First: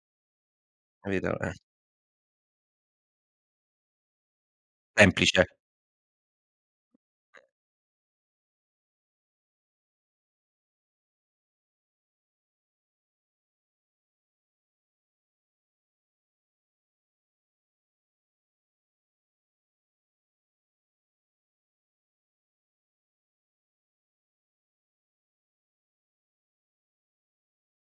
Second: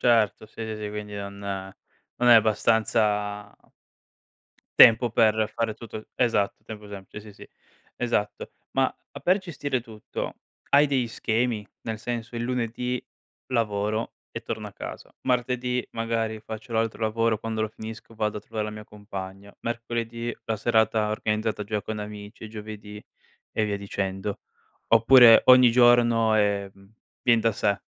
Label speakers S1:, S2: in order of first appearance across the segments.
S1: Certo, sì, sì, sì, quindi
S2: Capito?
S1: non
S2: Eh.
S1: non è abbastanza ...tempo
S2: Semplice.
S1: per fare tutto esatto, tempo [unintelligible] sì, sì,
S2: Eh.
S1: sì. Esatto. Ma a per gestire tutto hai degli schemi? Nel senso: "Il lunedì lavoro e torno a casa, martedì magari, faccio l'altro lavoro, quando lo finisco vado a trovare la mia compagna, mercoledì la serata organizzata già con amici, e giovedì..." e via dicendo. Oppure ogni giorno, ehm, vien da sé.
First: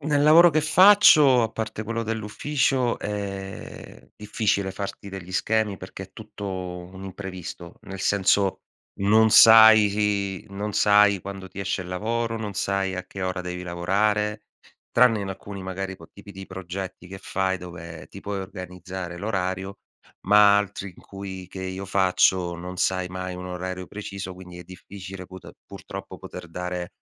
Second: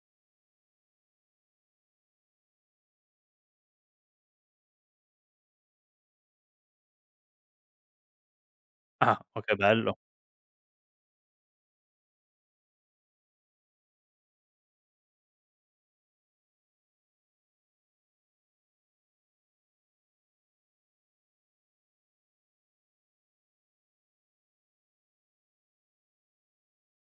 S2: Nel lavoro che faccio, a parte quello dell'ufficio, è difficile farti degli schemi perché è tutto un imprevisto, nel senso:
S1: Ah.
S2: non
S1: Oh, che bello!
S2: sai i non sai quando ti esce il lavoro, non sai a che ora devi lavorare, tranne in alcuni, magari co tipi di progetti che fai dove ti puoi organizzare l'orario, ma altri in cui che io faccio non sai mai un orario preciso, quindi è difficile put purtroppo poter dare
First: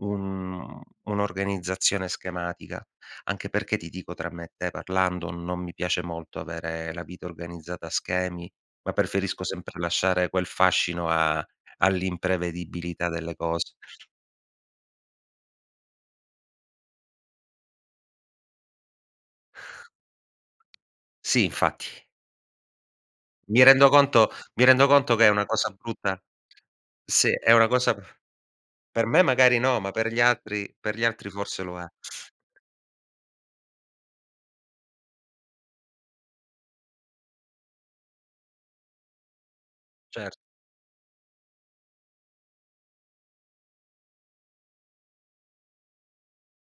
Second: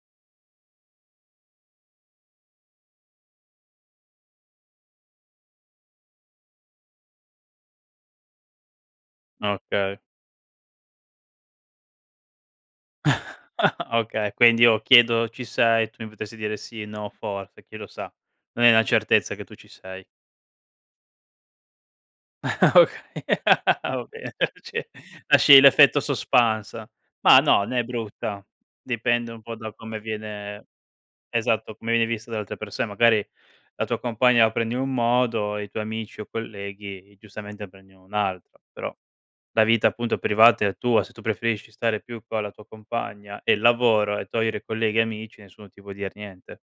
S2: un un'organizzazione schematica. Anche perché, ti dico, tra me e te parlando, non mi piace molto avere la vita organizzata a schemi, ma preferisco sempre
S1: Okay.
S2: lasciare quel fascino a all'imprevedibilità delle cose.
S1: Okay, quindi io chiedo: "Ci sei?" Tu mi potresti dire: "Sì, no, forse, chi lo sa?". Non è una certezza che tu ci sei.
S2: Sì, infatti.
S1: Okay,
S2: Mi rendo
S1: ah, va
S2: conto
S1: bene.
S2: mi rendo
S1: Ce
S2: conto che è una
S1: lasci
S2: cosa
S1: l'effetto
S2: brutta
S1: suspense.
S2: sì,
S1: Ma
S2: è
S1: no,
S2: una
S1: né
S2: cosa p
S1: brutta,
S2: per me
S1: dipende un po'
S2: magari
S1: da
S2: no, ma
S1: come
S2: per gli
S1: viene
S2: altri per gli altri forse
S1: esatto,
S2: lo è.
S1: come viene visto da altre persone, magari la tua compagna la prende in un modo, e i tuoi amici o colleghi giustamente prendi in un altro, però la vita, appunto,
S2: Cer
S1: privata è tua, se tu preferisci stare più con la tua compagna e il lavoro e togliere colleghi e amici nessuno ti può dir niente.